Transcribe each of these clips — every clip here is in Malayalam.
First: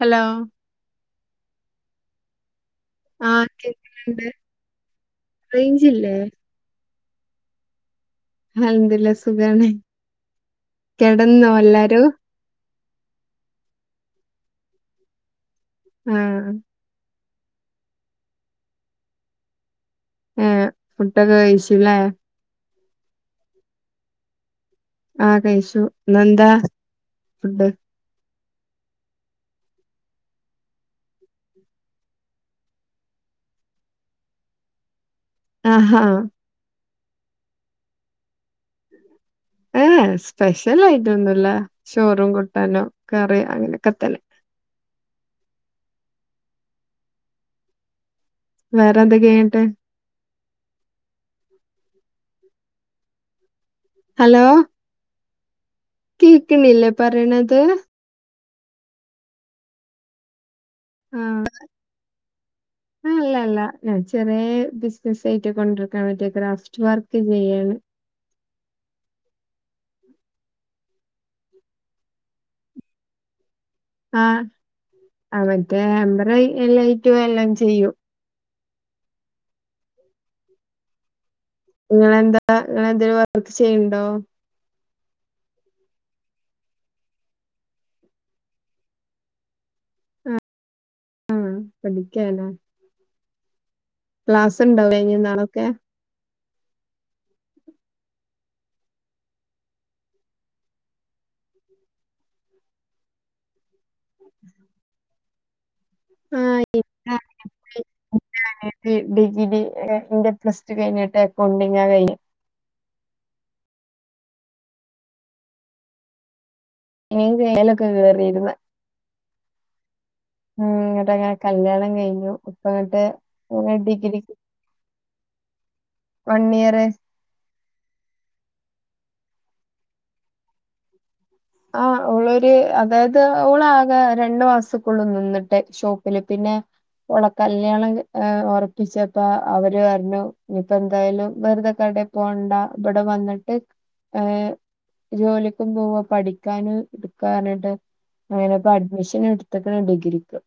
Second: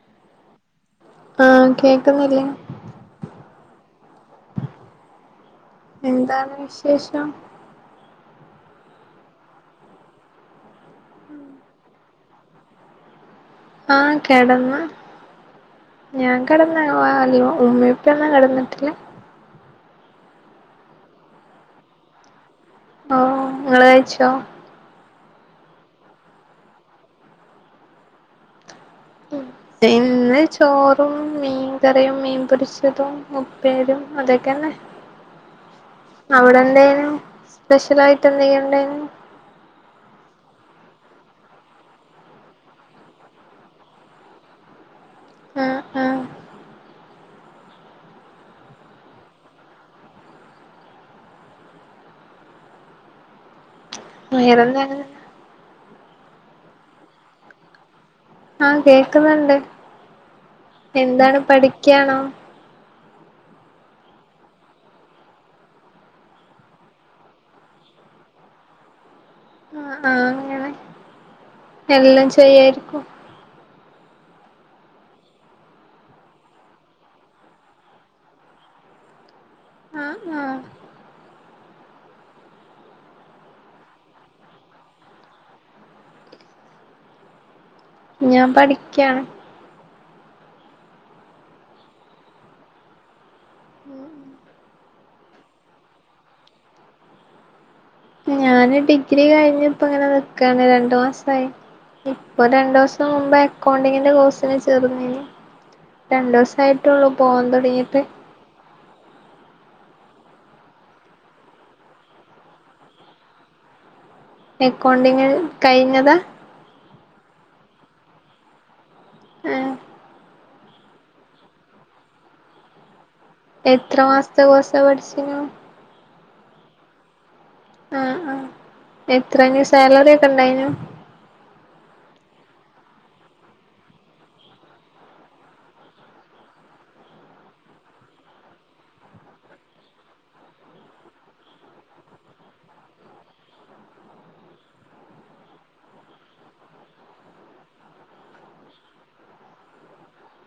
ഹലോ ആഹ് കേക്ക്ന്നില്ലേ ആഹ് കേക്ക്ന്ന്ണ്ട്. എന്താണ് വിശേഷം? അൽഹംദുലില്ലാഹ് സുഖാണ് കെടന്നോ എല്ലാരും? ആഹ് കെടന്ന് ആ ഞാൻ കെട [unintelligible] ഉമ്മീം ഉപ്പയൊന്നും കെടന്നിട്ടില്ല. ഏഹ് ഫുഡൊക്കെ കഴിച്ചുലേ ഓഹ് ങ്ങള് കഴ്ച്ചോ? ആഹ് കഴ്ച്ചു. പിന്നെന്താ ഫുഡ്? ഇന്ന് ചോറും മീൻ കറിയും മീൻപൊരിച്ചതും ഉപ്പേരിം അതൊക്കെന്നെ. ആഹ് ആഹാ അവിടെ എന്തേയ്നു സ്പെഷ്യൽ ആയിട്ട് എന്തെണ്ടേയ്ന്യോ? ഏഹ് ഏഹ് സ്പെഷ്യൽ ആയിട്ട് ഒന്നുല്ല. ചോറും കൂട്ടാനും കറിം അങ്ങനൊക്കെ തന്നെ. ആഹ് ആഹ്. വേറെ എന്തൊക്കെന്നട്ട്. ഉയരെന്നെണ് കേക്ക്ണില്ലെ പറയ്ണത് ആഹ് കേക്ക്ണ്ണ്ട് എന്താണ് പഠിക്കാണോ ഉം അല്ലല്ല ഞാൻ ചെറ്യേ ബിസ്നെസെയ്ട്ട് കൊണ്ടട്ക്കാൻ വേണ്ടി ക്രാഫ്റ്റ് വർക്ക് ചെയ്യാണ്. ആഹ് ആഹ് അങ്ങനെ എല്ലം ചെയ്യായ്ര്ക്കും. ആഹ് ആമറ്റേ അമ്പറയ് എല്ലായിറ്റും എല്ലാം ചെയ്യും ആഹ് ആഹ് നിങ്ങളെന്താ നിങ്ങളെന്തെലും വർക്ക് ചെയ്ണ്ടോ ഞാൻ പഠിക്ക്യാണ് ആഹ് ആഹ് പഠിക്ക്യാലെ ഉം ക്ലാസ്ണ്ടാവ് ലെ ഇനി നാളൊക്കെ. ഞാന് ഡിഗ്രി കഴിഞ്ഞപ്പങ്ങനെ നിക്കാണ് രണ്ടു മാസായി. ഇപ്പൊ രണ്ടുസം മുബേ അക്കൗണ്ടിങ്ങിൻ്റെ കോഴ്സിനെ ചേർന്നിനി രണ്ട്സയിട്ടേള്ളൂ പോവാൻ തൊട്ങ്ങിട്ട്. ന്റെ അനിയത്തി ഡിഗിരി ഏഹ് ന്റെ പ്ലസ് ടു കഴ്ഞ്ഞിട്ട് അക്കൗണ്ടിങ്ങാ കഴ്ഞ്ഞെ എക്കൗണ്ടിങ്ങില് കഴ്ഞ്ഞതാ ഏത് ഏലക്കോ കേറിര്ന്ന് ആഹ് ഉം ഇങ്ങട്ടക്കെ കല്യാണം കഴിഞ്ഞു ഇപ്പങ്ങട്ട്. എത്ര മാസത്തെ കോയ്സാ പഠിച്ചീനു. വൺ ഇയറ് ആഹ് ആഹ് എത്രങ്ക സാലറിയൊക്കെ ഇണ്ടയ്നോ ആഹ് ഓളൊരു അതായത് ഓളാകെ രണ്ടു മാസക്കൊള്ളു നിന്നിട്ട് ഷോപ്പില് പിന്നെ. ഓള കല്യാണം ഉറപ്പിച്ചപ്പ അവര് പറഞ്ഞു. ഇനിപ്പെന്തായാലും വെറുതെ ക്കാടെ പോവണ്ട. ഇബടെ വന്നിട്ട് ഏഹ് ജോലിക്കും പോക പഠിക്ക. പഠിക്കാനും ഇട്ക്കാറ്ഞ്ഞിട്ട് അങ്ങനെ ഇപ്പോ അഡ്മിഷന് ഇട്ത്ത്ക്ക്ണ് ഡിഗ്രിക്ക്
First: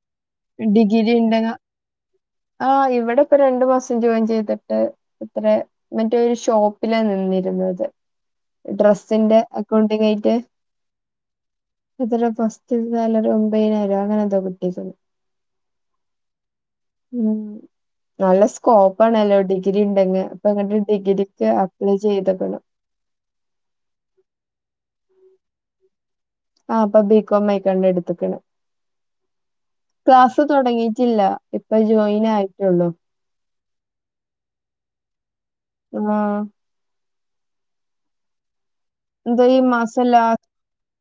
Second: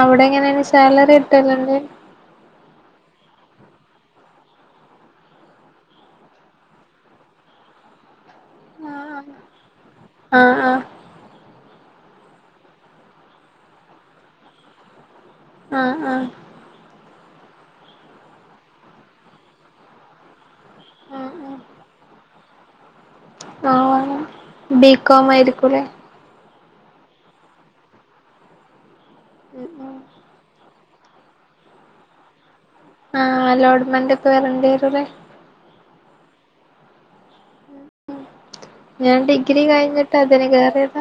അവിടെങ്ങനെണ് ഡിഗ്രി സാലറി ഇണ്ടങ്ങ കിട്ടല്ണ്ട്. ആഹ് ഇവിടെ ഇപ്പ രണ്ടു മാസം ജോയിൻ ചെയ്തിട്ട്. എത്രെ മറ്റേ ഒരു ഷോപ്പിലാ നിന്നിരുന്നത്. ആഹ് ഡ്രസ്സിന്റെ അക്കൗണ്ടിങ്ങായിട്ട് ആഹ് എത്ര പസ്റ്റ് സാലറി ഒമ്പത്തിനായിരോ അങ്ങനെന്തോ കിട്ടിക്ക്ണത് ആഹ് ആഹ് ഉം നല്ല സ്കോപ്പ് ആണല്ലോ ഡിഗ്രി ഇണ്ടെങ്കി അപ്പൊ ങ്ങട്ട് ഡിഗ്രിക്ക് ആഹ് അപ്ലൈ ചെയ്ത്ക്ണ്. ആഹ് ബികോം ആയിരിക്കൂല്ലേ. ആ പ്പൊ ബികോമ്മയ്കണ്ടെടുത്ക്ണ് ഉം ഉം ക്ലാസ് തൊടങ്ങിട്ടില്ല. ഇപ്പ ജോയിൻ ആയിട്ടെള്ളു ആ് അലോട്ട്മെന്റ് ഒക്കെ വരേണ്ടിരുല്ലേ. ചുമ്മാ ഞാൻ എന്തോ ഈ ഡിഗ്രി മാസം കഴിഞ്ഞിട്ട് ലാസ് അതിന് കേറിയത്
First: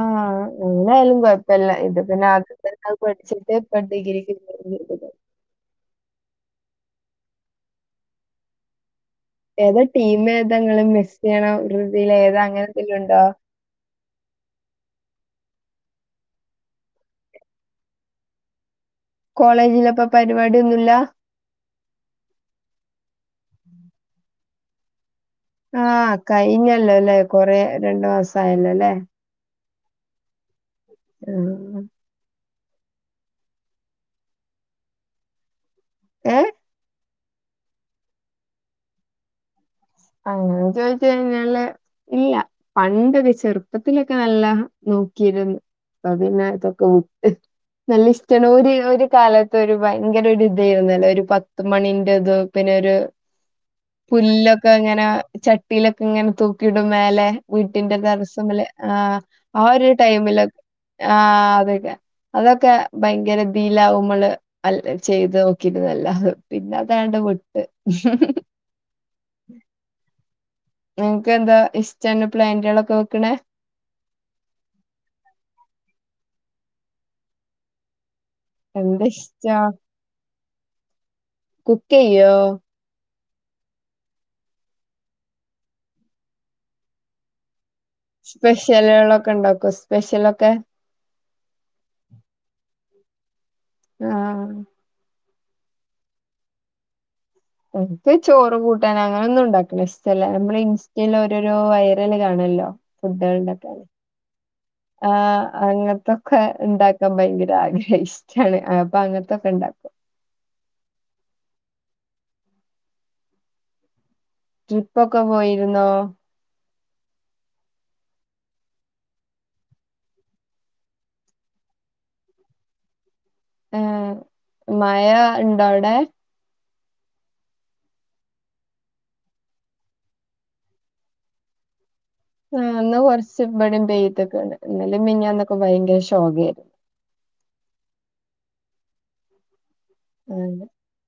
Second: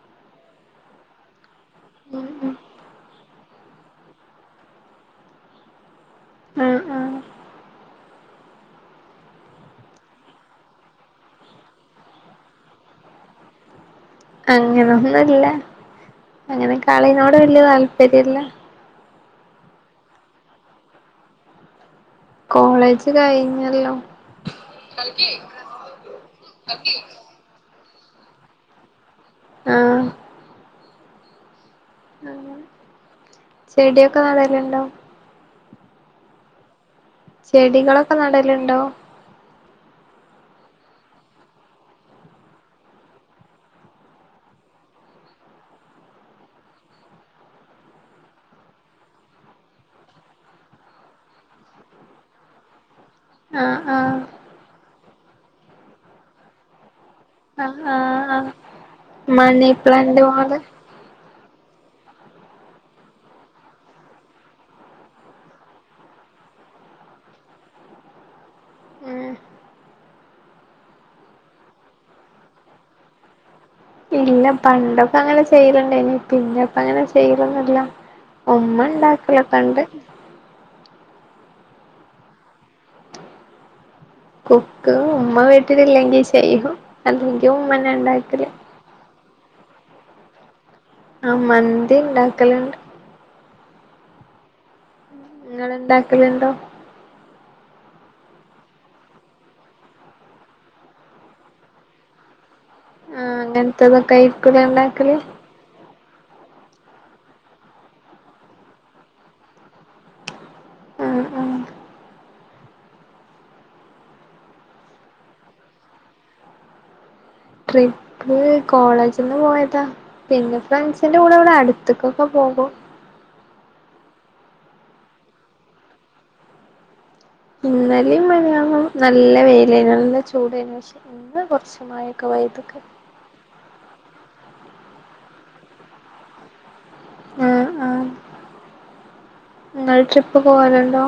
ആഹ് എങ്ങനായാലും കൊഴപ്പല്ല ഇത് ഉം പിന്നെ ഉം ആദ്യം തന്നെ പഠിച്ചിട്ട് ഇപ്പ ഡിഗ്രക്ക് [unintelligible] ആഹ് ആ ഏതാ ടീം ഏതെങ്കിലും മെസ്സി യാണോ ബ്രസീൽ ൽ ഏതാ അങ്ങനെന്തങ്കിലും ഉണ്ടോ അങ്ങനൊന്നുംല്ല അങ്ങനെ കളീനോട് വല്യ താല്പര്യല്ല. കോളേജിലൊക്കെ പരിപാടിയൊന്നുല്ല. കോളേജ് കഴിഞ്ഞല്ലോ ആഹ് കഴിഞ്ഞല്ലോല്ലേ കൊറെ രണ്ടു മാസം ആയല്ലോല്ലേ ആഹ് ആഹ് ചെടിയൊക്കെ നടലുണ്ടോ ഏ ചെടികളൊക്കെ നടലുണ്ടോ അങ്ങനെ ചോദിച്ച് കഴിഞ്ഞാല് ഇല്ല പണ്ട് ഒരു ചെറുപ്പത്തിലൊക്കെ നല്ല നോക്കി ഇരുന്നു ഇപ്പപ്പിന്നെ ഇതൊക്കെ വിട്ട് നല്ല ഇഷ്ടാണ് ഒരു ഒരു കാലത്ത് ഒരു ഭയങ്കര ഒരു ഇതായിന്നു അല്ലെ ഒരു പത്ത് മണിന്റെത് പിന്നെ ഒരു ആഹ് ആഹ് പുല്ലൊക്കെ ഇങ്ങനെ ചട്ടിയല് ഒക്കെ ഇങ്ങനെ തൂക്കിയിടും മേലെ ആഹ് വീട്ടിന്റെ ആഹ് ആഹ് ടറസിമേല് ആ ആ മണി ഒരു പ്ലാന്റ് ടൈമില് പോലെ ആ അത് ഒക്കെ അത് ഒക്കെ ഭയങ്കര ദീലാവും മ്മള് അല്ല ചെയ്ത് നോക്കി ഇരുന്നത് അല്ല പിന്നെ അതാണ്ട് വിട്ട് ഉം [unintelligible] നിങ്ങക്ക് എന്താ ഇഷ്ട ഇങ്ങനെ പ്ലാന്റുകള് ഒക്കെ വെക്കണേ ഇല്ല പണ്ടൊക്കെ അങ്ങനെ ചെയല് ഒണ്ടായിന്ന് പിന്നെ ഇപ്പ അങ്ങനെ ചെയ്യലൊന്നും ഇല്ല ഉമ്മ എന്താ ഉണ്ടാക്കലൊക്കെ ഇഷ്ടാ ഒണ്ട് കുക്കയ്യോ കുക്ക് ഉമ്മ വീട്ടില് ഇല്ലെങ്കിൽ ചെയ്യും അല്ലെങ്കിൽ ഉമ്മന്നെ ഇണ്ടാക്കല് എലകള് ഒക്കെ ഒണ്ടാക്കുവോ സ്പെഷ്യല് ഒക്കെ ആ മന്തി ഇണ്ടാക്കല് ഒണ്ട് ആഹ് നിങ്ങള് എണ്ടാക്കലുണ്ടോ എക്ക് ചോറ് കൂട്ടാന് അങ്ങനെ ഒന്നും ഉണ്ടാക്കണ ഇഷ്ട അല്ല നമ്മള് ഇൻസ്റ്റയിൽ ഓരോരോ വൈറല് കാണുല്ലോ കൂട്ടാൻ ആഹ് ഒണ്ടാക്കാന് അങ്ങനത്തതൊക്കെ ആയിരിക്കൂലേ ഇണ്ടാക്കല് ആഹ് അങ്ങനത്തെ ഒക്കെ ഉണ്ടാക്കാൻ ഭയങ്കര ആഗ്രഹ ഇഷ്ടാണ് അപ്പ അങ്ങനത്തെ ഒക്കെ ഉണ്ടാക്കും ഉം ഉം ട്രിപ്പ് ഒക്കെ പോയിരുന്നോ ട്രിപ്പ് കോളേജിന്ന് പോയതാ പിന്നെ ഫ്രണ്ട്സിന്റെ കൂടെ ഇവിടെ അടുത്ത് ഒക്കെ പോകും ആ. മയ ഇണ്ടൊ അവിടെ ഇന്നലെയു മിനിഞ്ഞാന്നും നല്ല വെയില് ആയിന്നു നല്ല ചൂട് ആയിന്നു പക്ഷേ ഇപ്പ കൊറച്ച് മയ ആ ഇന്ന് കൊറച്ച് ഇവിടെയും പെയ്തേക്കണ് ഇന്നലെ മിനിഞ്ഞാന്ന് ഒക്കെ ഭയങ്കര ഷോക്ക ആയിരുന്നു ആഹ് ആഹ് ഇങ്ങൾ ട്രിപ്പ് ആഹ് പോവല് ഒണ്ടോ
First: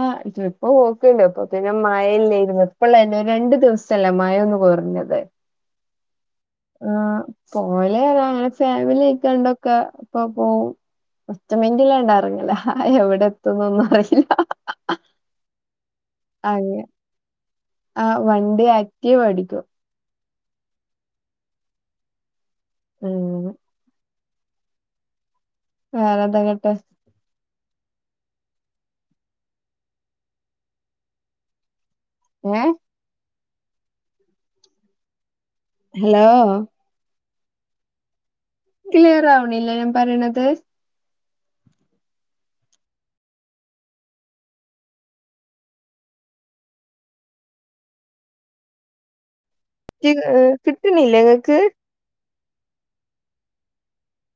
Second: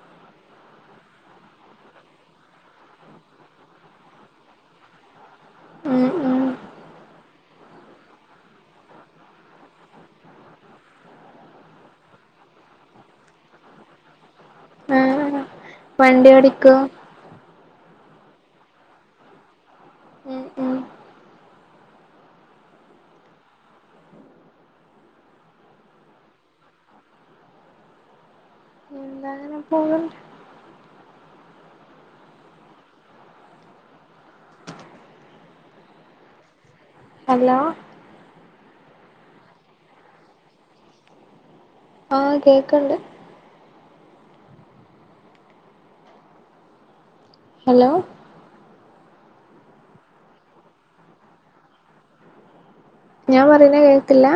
ആഹ് ട്രിപ്പ് പോക്കേ ഇല്ല ഇപ്പൊ പിന്നെ മയ അല്ലേയിരുന്നോ ഇപ്പള് അല്ല രണ്ടു ദിവസം - - സലഒന്ന് കൊറഞ്ഞത് മം ഉ. ഒരുങ്ങി ആ പോലെരാ ആ ഫാമിലി കൊണ്ട് ഒക്കെ ഇപ്പൊ പോവും ഒച്ച മൈൻഡ് ഉള്ള എന്താ അറിയില്ല. എവിടെ എത്തുമ്പ ഒന്നും അറിയില്ല. ആഹ് വണ്ടി അ ഓടിക്കോ ആ വണ്ടി ആത്റീലപടിക്കും. ഉം ഉം ഉം വേറെ എന്ത് ഒക്കെ എണ്ട് എന്താ ബന്ധങ്ങനെ എപ്പോഴും ഏഹ് ഹലോ അള. ക്ലിയർ ആവണില്ലേ ഞാൻ പറിയണത്. ആഹ് കേക്ക്ണ്ട്. അലൊ. കി എഹ് കിട്ട്ണ്ല്ലെ ഇങ്ങക്ക്? ഞാ പറയുന്നെ കേക്ക്ല്ല.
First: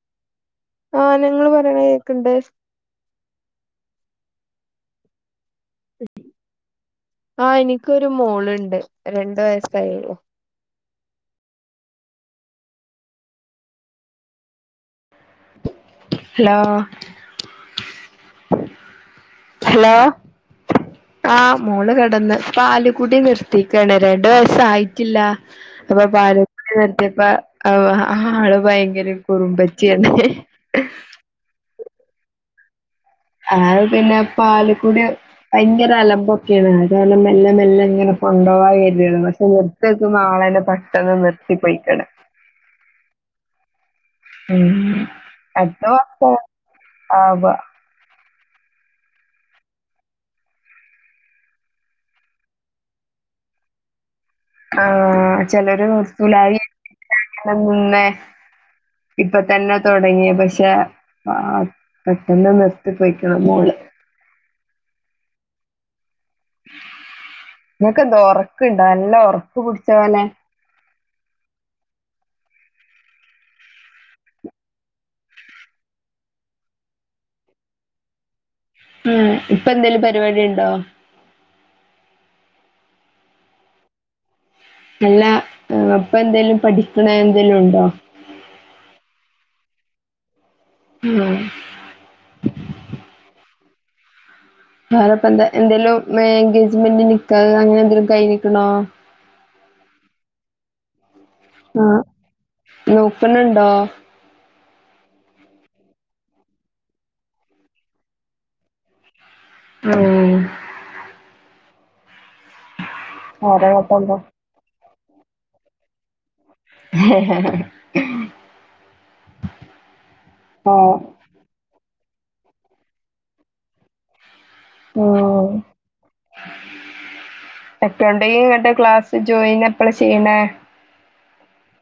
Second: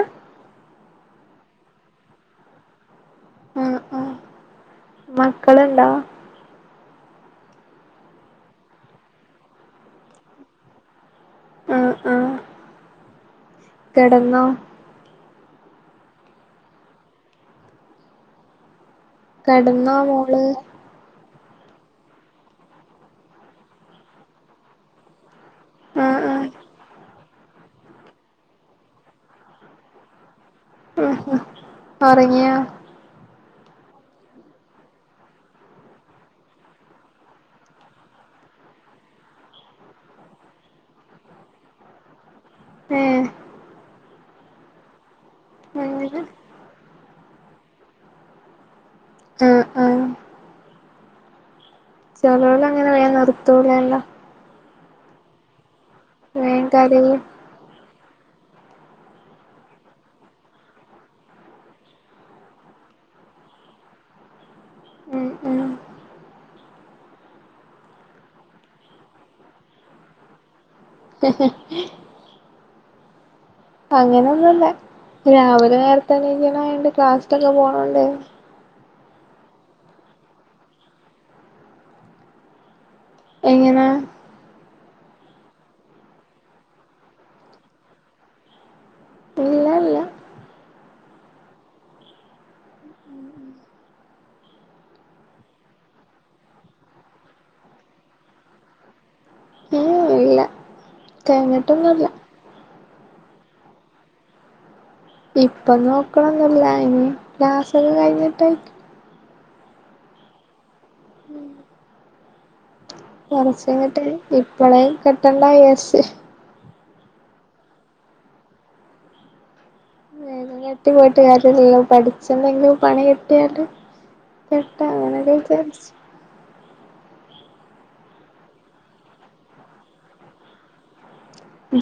ആഹ് നിങ്ങൾ പറിണെ കേൾക്ക്ണ്ട്. ആഹ് ആഹ്. മക്കള്ണ്ടോ? ആഹ് എനിക്കൊര് മോള്ണ്ട്. രണ്ട് വയസ്സായെഒള്ളു. ആഹ് ആഹ്. കെടന്നോ? ഹലോ. കെടന്നോ മോള്? ആഹ് മോള് കെടന്ന്. പാല്കുടി ന്നിർത്തീക്കാണ്. രണ്ട് വയസായി. റ്റില്ല അപ്പൊ ആ ആ പാല്കുടി നിർതിപൊ ഓഹ് അ ആള് ഭയങ്കര കുറുമ്പച്യാണ്. ഒറങ്ങ്യോ? ആഹ് പിന്നെ പാല്കുടയെ ഭയങ്കര അലമ്പൊക്കേണ്. അതാണ് മെല്ലെ മെല്ലെ കൊണ്ടോവാവ് വെര്നത് പശെ ന്നിർ ത്തെക്കും ന്നാളെന്നെ പെട്ടെന്ന് ന്നിർത്തി പോയ്ക്ക്ണ്. ഏഹ്. ഉം അട്ത അങ്ങനെ മാസ ആവ്യ. ഉം ഉം ചെലോലങ്ങനെ വേം ന്നിർത്തൂലല്ലൊ. ആഹ് ചെലോര് ന്നിർത്തൂല വേഗം കരയും [unintelligible] നിന്നെ. ഇപ്പതന്നെ തൊടങ്ങി പഷെ. ആഹ് ഇപ്പതന്നെ ന്നിർത്തി പൊയ്ക്ക്ണ് മോള്. ഉം ഉം ഇങ്ങക്കെന്താ ഒറക്ക്ണ്ടൊ. അല്ല ഒർക്ക് പുട്ച്ച പോലെ. ഹ്ഹ് അങ്ങനെ ഒന്നുല്ല രാവിലെ നേരത്തെണീക്ക്ണോണ്ട് ക്ലാസ്സ്ക്കൊക്കെ പോണോണ്ട്. ഉം ഇപ്പ എന്തേലും പരിവാടിണ്ടോ? എങ്ങനെ? അല്ല ഏഹ് ഇപ്പ എന്തേലും പഠിക്ക്ണെ എന്തേലുണ്ടോ? ഇല്ല ഇല്ല ഉം വേറെപ്പ എന്താ എന്തേലും മെ എൻഗേജ്മെന്റ് നിക്കാഹ് അങ്ങനെ എന്തെങ്ക്‌ലും കൈഞ്ക്ക്ണോ? കയ്ഞ്ട്ടൊന്നുല്ല. ന്നോക്ക്ണ് ണ്ടോ? ഇപ്പം ന്നോക്കണന്നുല്ല ഇഞ്ഞി ക്ലസൊക്കെ കഴിഞ്ഞിട്ട്. ആഹ് ഓരോ കൊറച്ചയ്ഞ്ട്ട് ഇപ്പളേ കെട്ടണ്ട വിജാര്ച്ച്. ഹ് ഹ് ഹ് ങ്ങനെ ഇട്ട് പോയ്ട്ട് കാര്യന്നുല്ല പഠിചെന്തെങ്കിലും പണി കിട്ടിയാല്. കെട്ടാ അങ്ങനൊക്കെ വിജാര്ച്ച്. എക്കൗണ്ടെ [unintelligible] ഇങ്ങട്ട് ക്ലാസ്സ് ജോയിന് എപ്പള ചെയ്യ്ണേ?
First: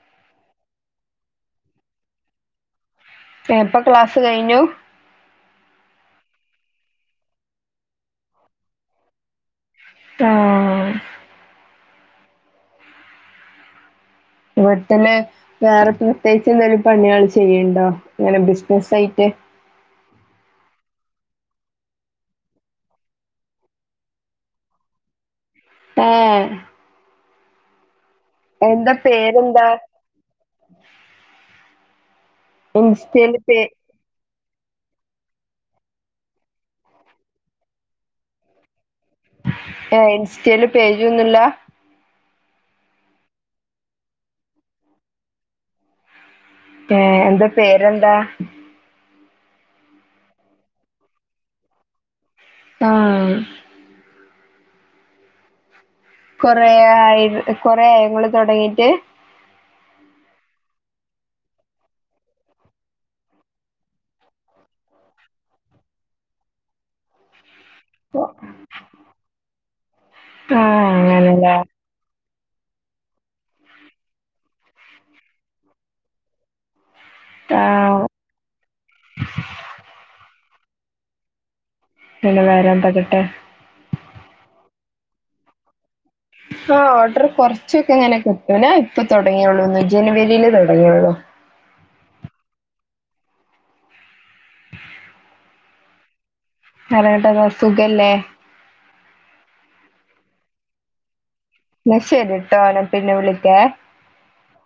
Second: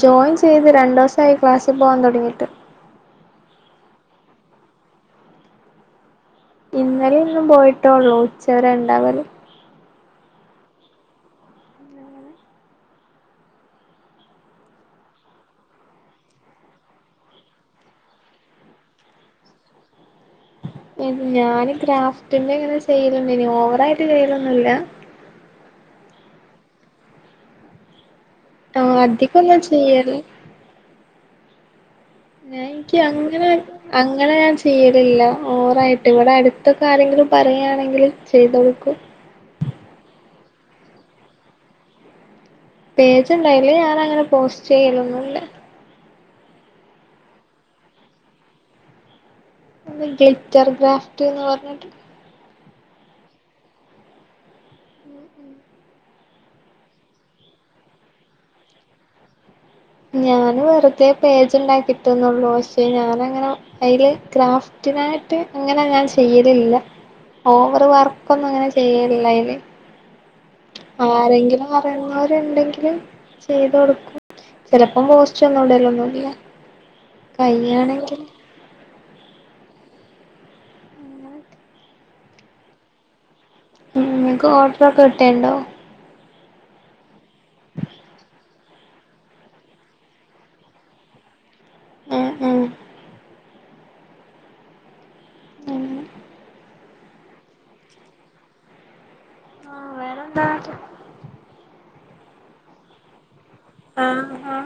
ജോയിൻ ചെയ്ത് രണ്ടോസായി ക്ലാസ്സിൽ പോവാൻ തൊടങ്ങിട്ട്. എഹ് ഇപ്പൊ ക്ലാസ് കഴിഞ്ഞു? ഇന്നലിം ഇന്നും പോയ്ട്ടോള്ളൂ ഉച്ചവരെണ്ടാവല്. ആഹ്. ഇവട്ത്തന്നെ വേറെ പ്രത്യേയിച്ച് എന്തെലും പണ്യാൾ ചെയ്യ്ണ്ടോ ഇങ്ങനെ ബിസ്നസായ്റ്റ്. ഇദ് ഞാന് ഗ്രഫ്റ്റ്ന്റെ ഇങ്ങനെ ചെയ്യലണ്ട്യ്നി ഓവറായ്റ്റ് ചെയ്യലൊന്നുല്ല. ആഹ് എന്താ ആഹ് അധികൊന്നും പേരെന്താ ചെയ്യല്. ഏഹ് ഇൻക്ക് ഇൻസ്റ്റയില് അങ്ങനെ പേ അങ്ങനെ ഞാൻ ചെയ്യലില്ല ഓവറായിട്ട് ഇവിടെ അടുത്തൊക്കെ ആരെങ്കിലും പറയാണെങ്കിൽ ചെയ്ത് കൊടുക്കും ഏഹ് ഇൻസ്റ്റൽ പേജ് ഒന്നുല്ല പേജ് ഇണ്ട് അയ്ല് ഞാൻ അങ്ങനെ പോസ്റ്റ് ചെയ്യലൊന്നൂല്ല ഏഹ് എന്താ പേരെന്താ ഗ്ലിറ്റർ ഗ്രാഫ്റ്റ് എന്ന് പർഞ്ഞിട്ട് ആഹ് ഉം ഉം കൊറേ ആയി കൊറേ ആയോ ഇങ്ങൾ തൊടങ്ങിട്ട് ഞാന് വെറുതെ പേജ് ഉണ്ടാക്കിട്ട് ന്നൊള്ളു പക്ഷേ ഞാനങ്ങനെ അതില് ക്രാഫ്റ്റിനായിട്ട് അങ്ങനെ ഞാൻ ചെയ്യലില്ല ഓവർ വർക്കൊന്നും അങ്ങനെ ചെയ്യലില്ല അതില് ആഹ് അങ്ങനെല്ലേ ആരെങ്കിലും പറിണോര്ണ്ടെങ്കില് ചെയ്തു കൊടുക്കും ചെലപ്പം പോസ്റ്റ് ഒന്നുടലൊന്നുല്ല്യ കയ്യ് ആഹ് ആണെങ്കി പിന്നെ വേറെന്താ കിട്ടാ ഇങ്ങൾക്ക് ഓർഡർ ഒക്കെ കിട്ടൽണ്ടോ ആഹ് ഓർഡർ കൊർച്ചൊക്കെ ഇങ്ങനെ കിട്ടൂ ഞാ ഇപ്പൊ തൊടങ്ങിയുള്ളൂ ജനുവരില് തൊടങ്ങിയുള്ളു ഉം ഉം ആഹ് കാലഘട്ടം എന്താ സുഖല്ലേ വേറെന്താ ന്നാ ശെരി ട്ടോ ഞാൻ പിന്നെ വിളിക്കേ ആഹ് ആഹ്